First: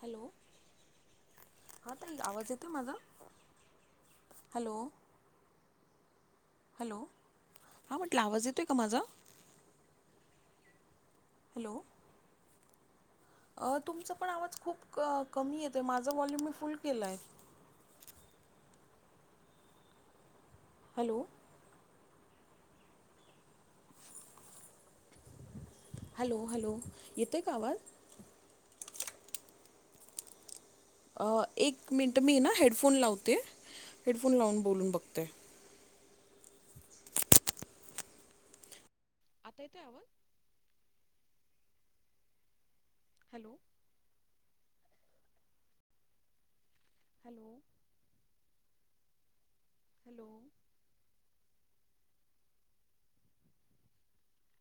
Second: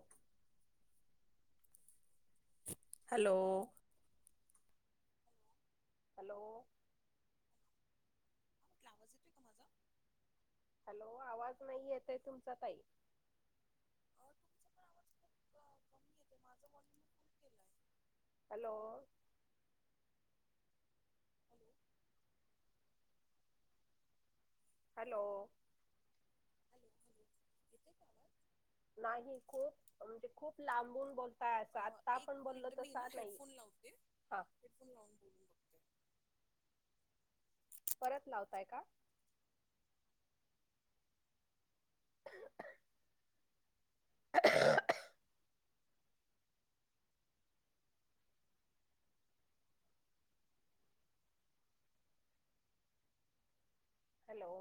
Hello हा ताई, आवाज येतो आहे माझा? हॅलो. हॅलो. हॅलो. हॅलो हा म्हटलं, आवाज येतो आहे का माझा? हॅलो आवाज हॅलो नाही येतय तुमचा ताई. तुमचा पण आवाज खूप क कमी येतोय, माझा व्हॉल्यूम मी फुल केला आहे. Hello. Hello. Hello. Hello hello येतोय का आवाज? नाही खूप म्हणजे खूप लांब. एक मिनंट मी ना हेडफोन लावते नाही हेडफोन हा लावून बोलून बघतेय. [inaudible] परत लावताय का? आता येतोय आवाज? Hello. [unintelligible] Hello. Hello. Hello.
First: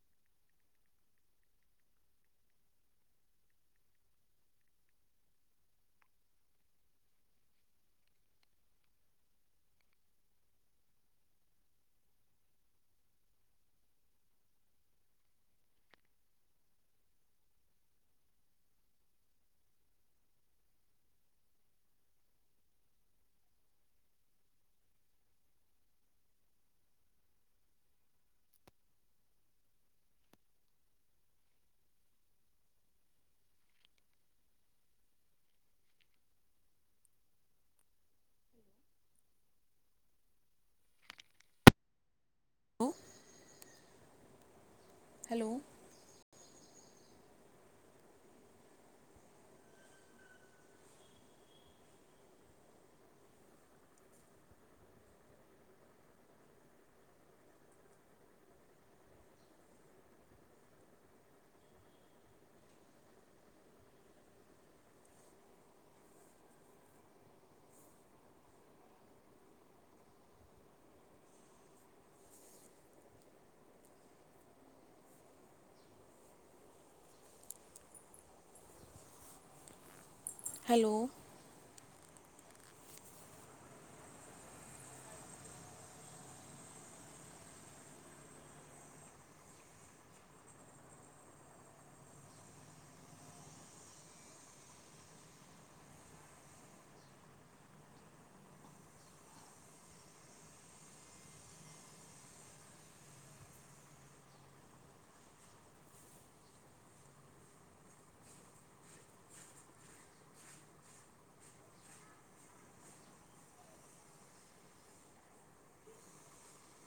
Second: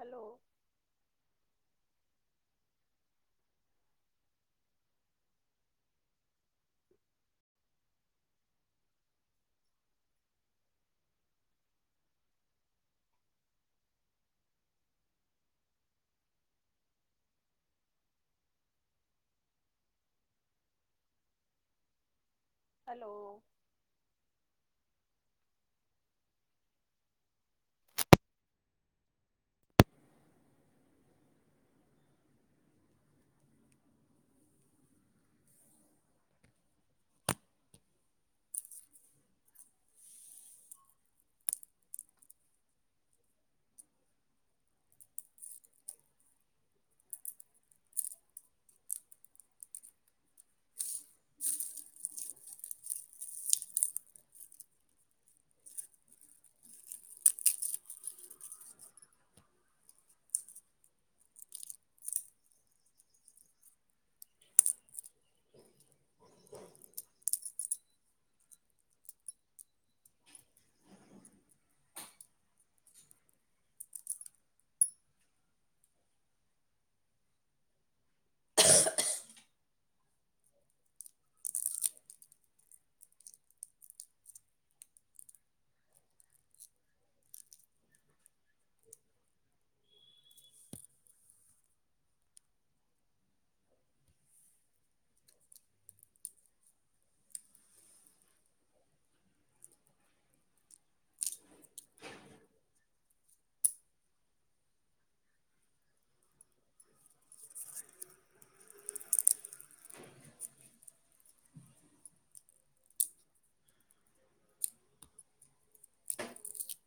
Hello. Hello. Hello. Hello. [unintelligible] [unintelligible] [inaudible] Hello. [inaudible]